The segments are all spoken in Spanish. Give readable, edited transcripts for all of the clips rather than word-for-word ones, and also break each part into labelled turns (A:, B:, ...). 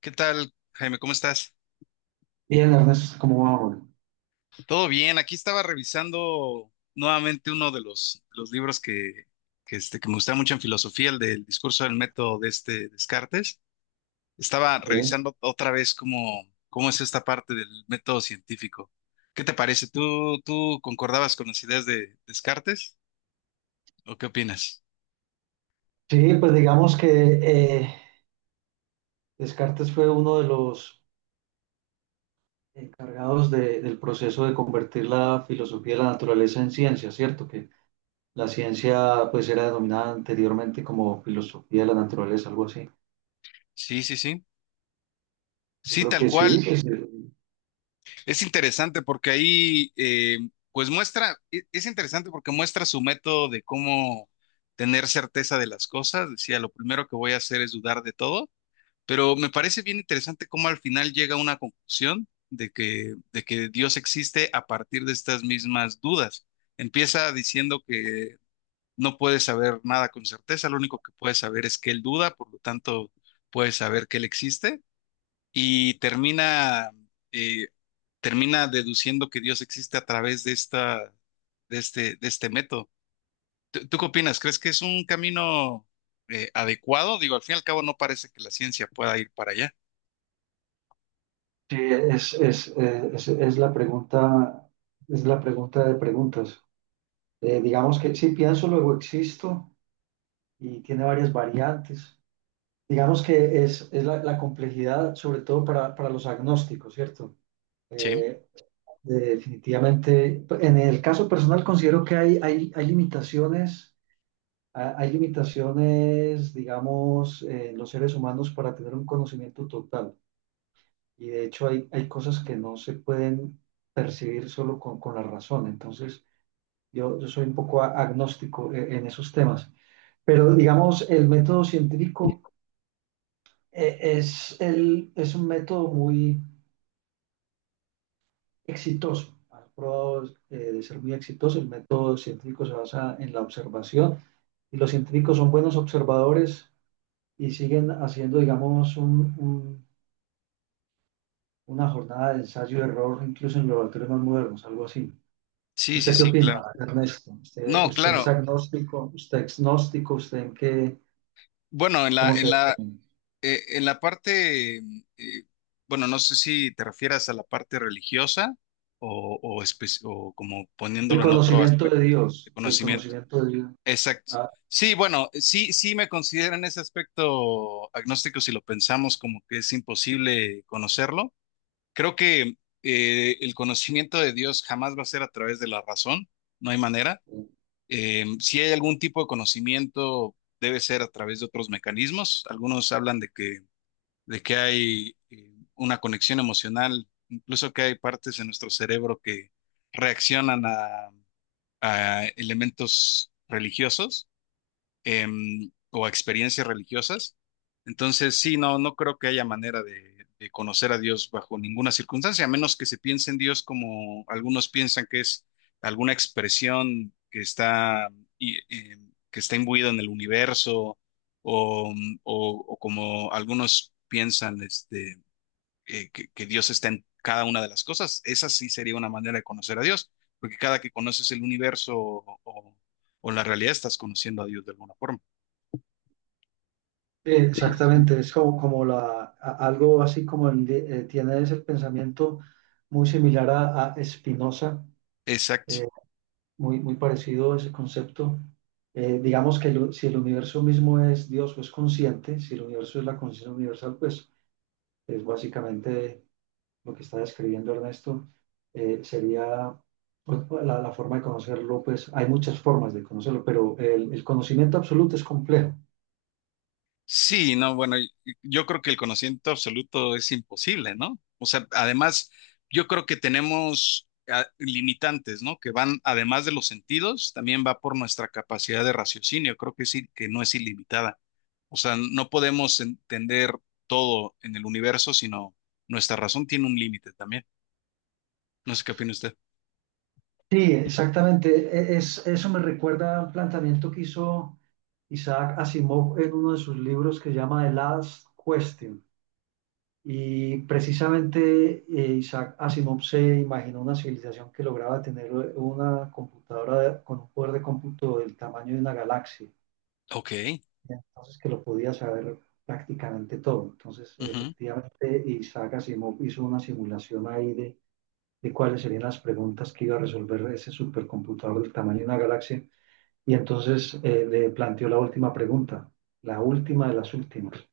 A: ¿Qué tal, Jaime? ¿Cómo estás?
B: Bien, Ernesto, ¿cómo va, Juan?
A: Todo bien. Aquí estaba revisando nuevamente uno de los libros que me gusta mucho en filosofía, el del discurso del método de este Descartes. Estaba
B: Bien.
A: revisando otra vez cómo, cómo es esta parte del método científico. ¿Qué te parece? ¿Tú concordabas con las ideas de Descartes? ¿O qué opinas?
B: Sí, pues digamos que eh, Descartes fue uno de los encargados del proceso de convertir la filosofía de la naturaleza en ciencia, ¿cierto? Que la ciencia pues era denominada anteriormente como filosofía de la naturaleza, algo así.
A: Sí, sí, sí.
B: Yo
A: Sí,
B: creo
A: tal
B: que sí,
A: cual.
B: pues sí, pues,
A: Es interesante porque ahí, pues muestra, es interesante porque muestra su método de cómo tener certeza de las cosas. Decía, lo primero que voy a hacer es dudar de todo, pero me parece bien interesante cómo al final llega a una conclusión de que Dios existe a partir de estas mismas dudas. Empieza diciendo que no puedes saber nada con certeza, lo único que puedes saber es que Él duda, por lo tanto, puedes saber que Él existe y termina, eh, termina deduciendo que Dios existe a través de esta, de este método. ¿Tú qué opinas? ¿Crees que es un camino adecuado? Digo, al fin y al cabo no parece que la ciencia pueda ir para allá.
B: sí, es la pregunta de preguntas. Digamos que sí, pienso, luego existo y tiene varias variantes. Digamos que es la complejidad, sobre todo para los agnósticos, ¿cierto?
A: Sí,
B: Eh, Definitivamente, en el caso personal considero que hay limitaciones, hay limitaciones, digamos, en los seres humanos para tener un conocimiento total. Y de hecho hay cosas que no se pueden percibir solo con la razón. Entonces, yo soy un poco agnóstico en esos temas. Pero digamos, el método científico es un método muy exitoso. Has probado de ser muy exitoso. El método científico se basa en la observación y los científicos son buenos observadores y siguen haciendo, digamos, una jornada de ensayo-error, incluso en los laboratorios más modernos, algo así.
A: sí, sí,
B: ¿Usted qué
A: sí,
B: opina,
A: claro.
B: Ernesto?
A: No,
B: Usted es
A: claro.
B: agnóstico? ¿Usted es agnóstico? ¿Usted en qué?
A: Bueno,
B: ¿Cómo se... ve?
A: en la parte, eh, bueno, no sé si te refieras a la parte religiosa o, o como
B: El
A: poniéndolo en otro
B: conocimiento
A: aspecto
B: de
A: de
B: Dios, del
A: conocimiento.
B: conocimiento de Dios.
A: Exacto.
B: Ah,
A: Sí, bueno, sí, sí me considero en ese aspecto agnóstico si lo pensamos como que es imposible conocerlo. Creo que el conocimiento de Dios jamás va a ser a través de la razón, no hay manera. Si hay algún tipo de conocimiento, debe ser a través de otros mecanismos. Algunos hablan de que hay una conexión emocional, incluso que hay partes en nuestro cerebro que reaccionan a elementos religiosos o a experiencias religiosas. Entonces, sí, no creo que haya manera de conocer a Dios bajo ninguna circunstancia, a menos que se piense en Dios como algunos piensan que es alguna expresión que está, y, eh, que está imbuida en el universo, o, o como algunos piensan este, que Dios está en cada una de las cosas. Esa sí sería una manera de conocer a Dios, porque cada que conoces el universo o, o la realidad estás conociendo a Dios de alguna forma.
B: Exactamente, es como, como algo así como tienes el pensamiento muy similar a Spinoza,
A: Exacto.
B: eh, muy parecido a ese concepto. Digamos que si el universo mismo es Dios o es consciente, si el universo es la conciencia universal, pues es básicamente lo que está describiendo Ernesto, sería pues, la forma de conocerlo, pues hay muchas formas de conocerlo, pero el conocimiento absoluto es complejo.
A: Sí, no, bueno, yo creo que el conocimiento absoluto es imposible, ¿no? O sea, además, yo creo que tenemos limitantes, ¿no? Que van, además de los sentidos, también va por nuestra capacidad de raciocinio. Creo que sí, que no es ilimitada. O sea, no podemos entender todo en el universo, sino nuestra razón tiene un límite también. No sé qué opina usted.
B: Sí, exactamente. Es, eso me recuerda a un planteamiento que hizo Isaac Asimov en uno de sus libros que se llama The Last Question. Y precisamente Isaac Asimov se imaginó una civilización que lograba tener una computadora con un poder de cómputo del tamaño de una galaxia.
A: Ok,
B: Entonces, que lo podía saber prácticamente todo. Entonces,
A: ujú,
B: efectivamente, Isaac Asimov hizo una simulación ahí de cuáles serían las preguntas que iba a resolver ese supercomputador del tamaño de una galaxia. Y entonces le planteó la última pregunta, la última de las últimas.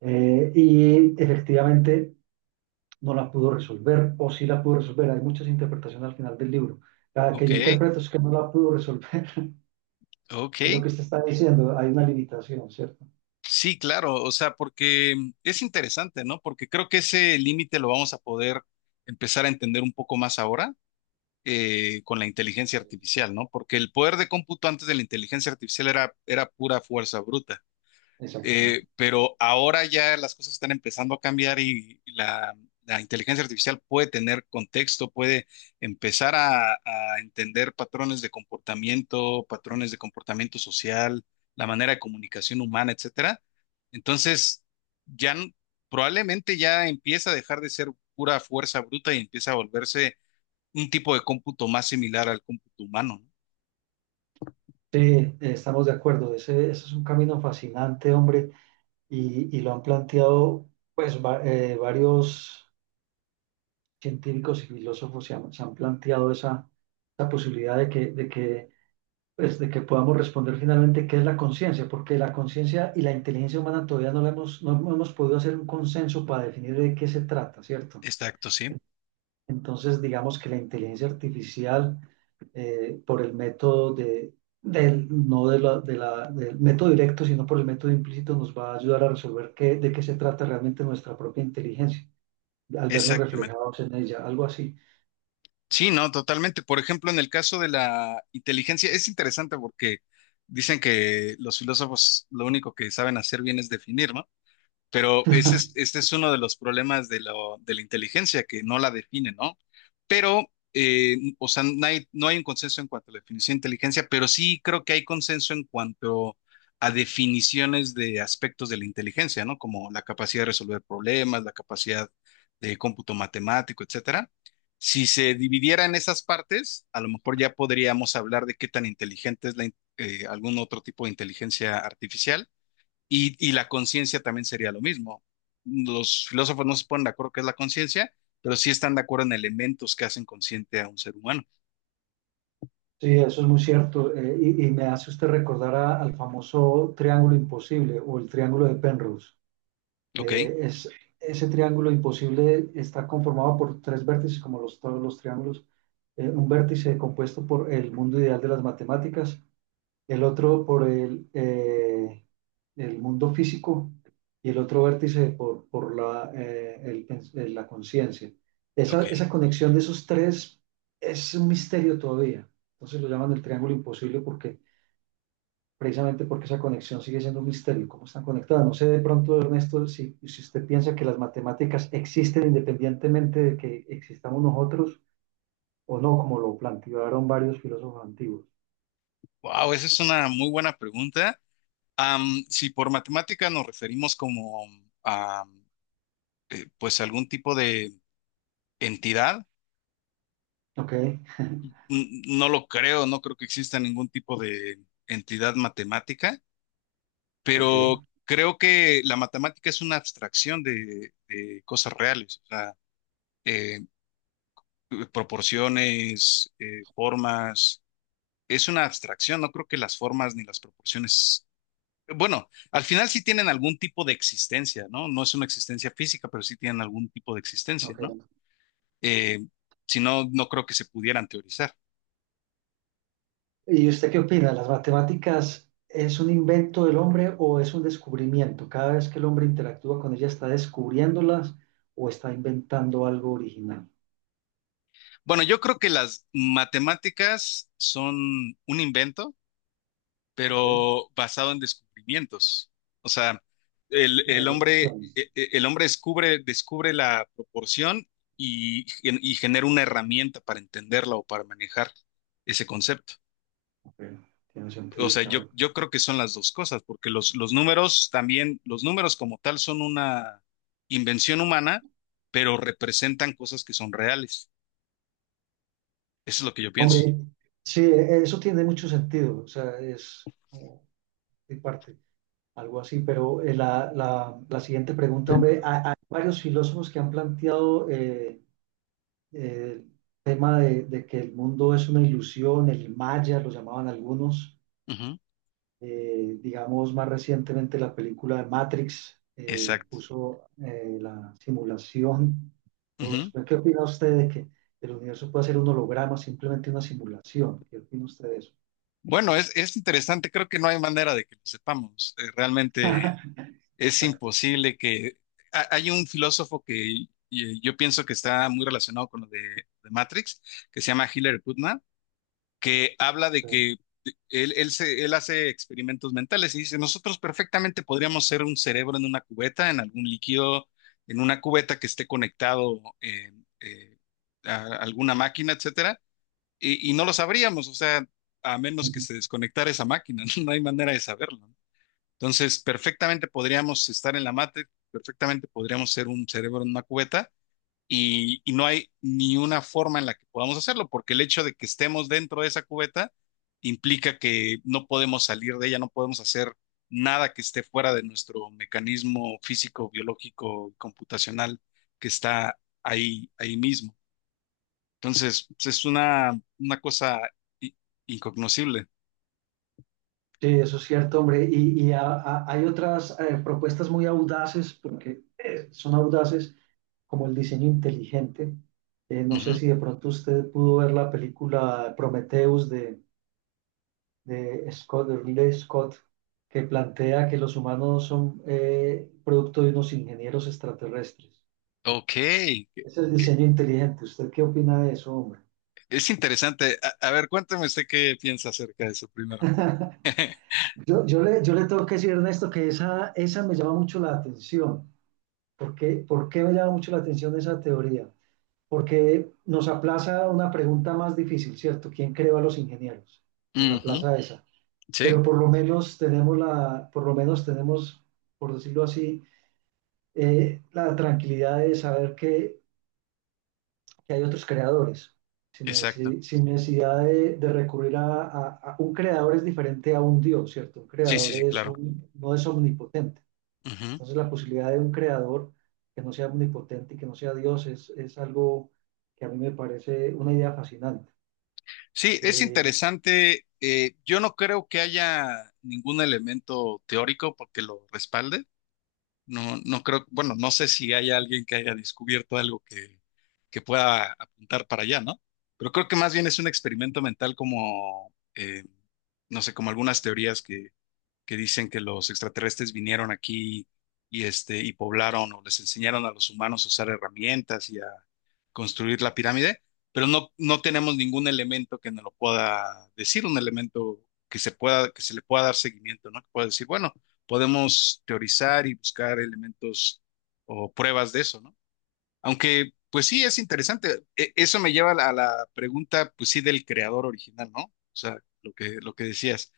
B: Y efectivamente no la pudo resolver, o sí la pudo resolver. Hay muchas interpretaciones al final del libro. La que yo
A: ok,
B: interpreto es que no la pudo resolver. Es lo
A: ok.
B: que usted está diciendo, hay una limitación, ¿cierto?
A: Sí, claro, o sea, porque es interesante, ¿no? Porque creo que ese límite lo vamos a poder empezar a entender un poco más ahora con la inteligencia
B: Sí.
A: artificial, ¿no? Porque el poder de cómputo antes de la inteligencia artificial era, era pura fuerza bruta.
B: Exacto.
A: Pero ahora ya las cosas están empezando a cambiar y la inteligencia artificial puede tener contexto, puede empezar a entender
B: Sí,
A: patrones de comportamiento social, la manera de comunicación humana, etcétera. Entonces, ya n- probablemente ya empieza a dejar de ser pura fuerza bruta y empieza a volverse un tipo de cómputo más similar al cómputo humano, ¿no?
B: estamos de acuerdo. Ese es un camino fascinante, hombre. Y lo han planteado, pues varios científicos y filósofos se han planteado esa posibilidad pues, de que podamos responder finalmente qué es la conciencia, porque la conciencia y la inteligencia humana todavía no la hemos, no hemos podido hacer un consenso para definir de qué se trata, ¿cierto?
A: Exacto, sí.
B: Entonces, digamos que la inteligencia artificial por el método de, del, no de la, de la- del método directo, sino por el método implícito, nos va a ayudar a resolver qué, de qué se trata realmente nuestra propia inteligencia, al vernos
A: Exactamente.
B: reflejados en ella, algo así.
A: Sí, no, totalmente. Por ejemplo, en el caso de la inteligencia, es interesante porque dicen que los filósofos lo único que saben hacer bien es definir, ¿no? Pero ese es, este es uno de los problemas de, de la inteligencia, que no la define, ¿no? Pero, o sea, no hay, no hay un consenso en cuanto a la definición de inteligencia, pero sí creo que hay consenso en cuanto a definiciones de aspectos de la inteligencia, ¿no? Como la capacidad de resolver problemas, la capacidad de cómputo matemático, etcétera. Si se dividiera en esas partes, a lo mejor ya podríamos hablar de qué tan inteligente es algún otro tipo de inteligencia artificial y la conciencia también sería lo mismo. Los filósofos no se ponen de acuerdo qué es la conciencia, pero sí están de acuerdo en elementos que hacen consciente a un ser humano.
B: Sí, eso es muy cierto. Y me hace usted recordar al famoso triángulo imposible o el triángulo de Penrose.
A: Ok,
B: Eh, es, Ese triángulo imposible está conformado por tres vértices, como los, todos los triángulos. Un vértice compuesto por el mundo ideal de las matemáticas, el otro por el mundo físico y el otro vértice por la conciencia.
A: ok.
B: Esa conexión de esos tres es un misterio todavía. Entonces lo llaman el triángulo imposible porque precisamente porque esa conexión sigue siendo un misterio, cómo están conectadas. No sé de pronto, Ernesto, si usted piensa que las matemáticas existen independientemente de que existamos nosotros o no, como lo plantearon varios filósofos antiguos.
A: Wow, esa es una muy buena pregunta. Am, si por matemática nos referimos como a pues algún tipo de entidad,
B: Ok,
A: no lo creo, no creo que exista ningún tipo de entidad matemática,
B: ok,
A: pero creo que la matemática es una abstracción de cosas reales. O sea, eh, proporciones, formas. Es una abstracción, no creo que las formas ni las proporciones. Bueno, al final sí tienen algún tipo de existencia, ¿no? No es una existencia física, pero sí tienen algún tipo de existencia, ¿no?
B: ok.
A: Eh, si no, no creo que se pudieran teorizar.
B: ¿Y usted qué opina? ¿Las matemáticas es un invento del hombre o es un descubrimiento? Cada vez que el hombre interactúa con ella, ¿está descubriéndolas o está inventando algo original?
A: Bueno, yo creo que las matemáticas son un invento
B: ¿Ok?
A: pero basado en descubrimientos. O sea,
B: Las dos opciones.
A: el hombre descubre, descubre la proporción y genera una herramienta para entenderla o para manejar ese concepto.
B: Ok, tiene
A: O
B: sentido,
A: sea,
B: claro.
A: yo creo que son las dos cosas, porque los números también, los números como tal son una invención humana, pero representan cosas que son reales. Eso es lo que yo pienso.
B: Hombre, sí, eso tiene mucho sentido. O sea, es como de parte, algo así. Pero la siguiente pregunta, hombre, hay varios filósofos que han planteado... eh, tema de que el mundo es una ilusión, el Maya lo llamaban algunos,
A: Ujú,
B: digamos más recientemente la película de Matrix
A: Exacto.
B: puso la simulación. Entonces,
A: Ujú.
B: pues, ¿qué opina usted de que el universo puede ser un holograma, simplemente una simulación? ¿Qué opina usted de eso?
A: Bueno, es interesante, creo que no hay manera de que lo sepamos. Realmente es
B: Exacto.
A: imposible que... Hay un filósofo que yo pienso que está muy relacionado con lo de Matrix, que se llama Hillary Putnam, que habla de que
B: Ok.
A: él hace experimentos mentales y dice, nosotros perfectamente podríamos ser un cerebro en una cubeta, en algún líquido, en una cubeta que esté conectado eh, a alguna máquina, etcétera y no lo sabríamos, o sea, a menos que
B: Ujú.
A: se desconectara esa máquina, no hay manera de saberlo. ¿No? Entonces, perfectamente podríamos estar en la mate, perfectamente podríamos ser un cerebro en una cubeta y no hay ni una forma en la que podamos hacerlo, porque el hecho de que estemos dentro de esa cubeta implica que no podemos salir de ella, no podemos hacer nada que esté fuera de nuestro mecanismo físico, biológico, computacional que está ahí, ahí mismo. Entonces, pues, es una cosa i- incognoscible.
B: Sí, eso es cierto, hombre. Hay otras propuestas muy audaces, porque son audaces, como el diseño inteligente. No sé
A: Ujú.
B: si de pronto usted pudo ver la película Prometheus de Scott, de Ridley Scott, que plantea que los humanos son producto de unos ingenieros extraterrestres.
A: Ok, que-
B: Ese es el
A: que-
B: diseño inteligente. ¿Usted qué opina de eso, hombre?
A: es interesante. A ver, cuéntame usted qué piensa acerca de eso primero.
B: Yo le tengo que decir, Ernesto, que esa me llama mucho la atención. Por qué me llama mucho la atención esa teoría? Porque nos aplaza una pregunta más difícil, ¿cierto? ¿Quién creó a los ingenieros? Nos
A: Ujú,
B: aplaza esa.
A: Sí,
B: Pero por lo menos tenemos por lo menos tenemos, por decirlo así, la tranquilidad de saber que hay otros creadores,
A: exacto.
B: sin necesidad de recurrir un creador es diferente a un Dios, ¿cierto? Un
A: Sí, sí,
B: creador
A: sí,
B: es
A: claro.
B: un, no es omnipotente.
A: Ujú.
B: Entonces la posibilidad de un creador que no sea omnipotente y que no sea Dios es algo que a mí me parece una idea fascinante.
A: Sí, es
B: Eh,
A: interesante. Yo no creo que haya ningún elemento teórico porque lo respalde. No, no creo, bueno, no sé si hay alguien que haya descubierto algo que pueda apuntar para allá, ¿no? Pero creo que más bien es un experimento mental como, no sé, como algunas teorías que dicen que los extraterrestres vinieron aquí y y poblaron o les enseñaron a los humanos a usar herramientas y a construir la pirámide, pero no, no tenemos ningún elemento que nos lo pueda decir, un elemento que se pueda, que se le pueda dar seguimiento, ¿no? Que pueda decir, bueno, podemos teorizar y buscar elementos o pruebas de eso, ¿no? Aunque, pues sí, es interesante. Eso me lleva a la pregunta, pues sí, del creador original, ¿no? O sea, lo que decías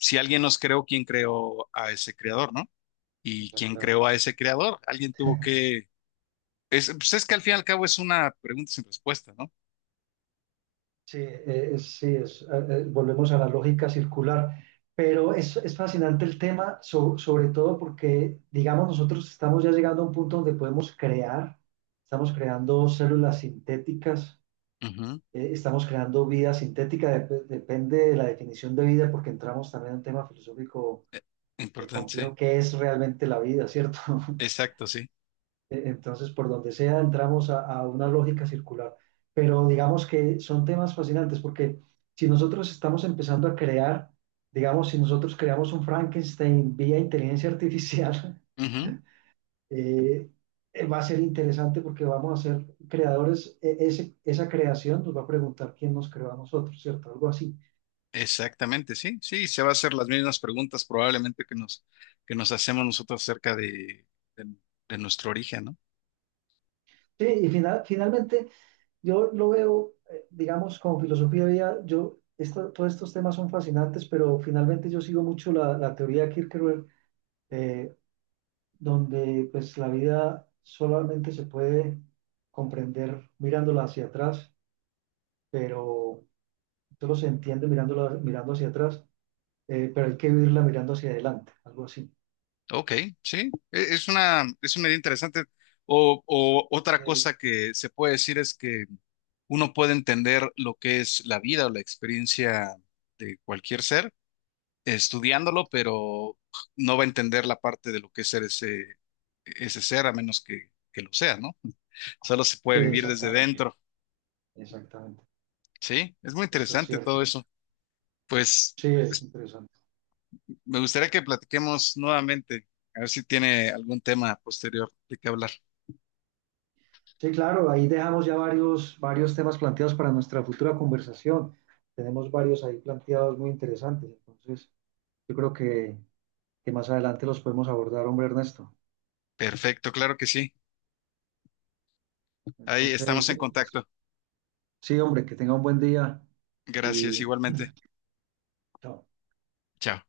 A: si alguien nos creó, ¿quién creó a ese creador, no? ¿Y quién creó a ese
B: Exactamente.
A: creador? Alguien tuvo que... Es, pues es que al fin y al cabo es una pregunta sin respuesta, ¿no?
B: Sí, volvemos a la lógica circular, pero es fascinante el tema, sobre todo porque, digamos, nosotros estamos ya llegando a un punto donde podemos crear, estamos creando células sintéticas,
A: Ujú.
B: estamos creando vida sintética, depende de la definición de vida, porque entramos también en un tema filosófico
A: Eh, Importante,
B: complejo,
A: sí.
B: ¿qué es realmente la vida, cierto?
A: Exacto, sí.
B: Entonces, por donde sea, entramos a una lógica circular. Pero digamos que son temas fascinantes porque si nosotros estamos empezando a crear, digamos, si nosotros creamos un Frankenstein vía inteligencia artificial,
A: Ujú.
B: eh, va a ser interesante porque vamos a ser creadores. Esa creación nos va a preguntar quién nos creó a nosotros, ¿cierto? Algo así.
A: Exactamente, sí. Sí, se va a hacer las mismas preguntas probablemente que que nos hacemos nosotros acerca de, de nuestro origen, ¿no?
B: Sí, y finalmente... Yo lo veo, digamos, como filosofía de vida, yo, todos estos temas son fascinantes, pero finalmente yo sigo mucho la teoría de Kierkegaard, eh, donde pues la vida solamente se puede comprender mirándola hacia atrás, pero solo se entiende mirándola, mirando hacia atrás, pero hay que vivirla mirando hacia adelante, algo así.
A: Ok, sí, es una idea interesante.
B: Es
A: O otra
B: de-
A: cosa que se puede decir es que uno puede entender lo que es la vida o la experiencia de cualquier ser estudiándolo, pero no va a entender la parte de lo que es ser ese, ese ser a menos que lo sea, ¿no? Solo se puede
B: sí,
A: vivir desde
B: exactamente,
A: dentro,
B: exactamente.
A: ¿sí? Es muy
B: Eso es
A: interesante
B: cierto.
A: todo eso. Pues
B: Sí, es interesante.
A: me gustaría que platiquemos nuevamente, a ver si tiene algún tema posterior de qué hablar.
B: Sí, claro, ahí dejamos ya varios temas planteados para nuestra futura conversación. Tenemos varios ahí planteados muy interesantes, entonces yo creo que más adelante los podemos abordar, hombre Ernesto.
A: Perfecto, claro que sí.
B: Sí.
A: Ahí estamos
B: Entonces,
A: en contacto.
B: sí, hombre, que tenga un buen día
A: Gracias,
B: y
A: igualmente.
B: chao.
A: Chao.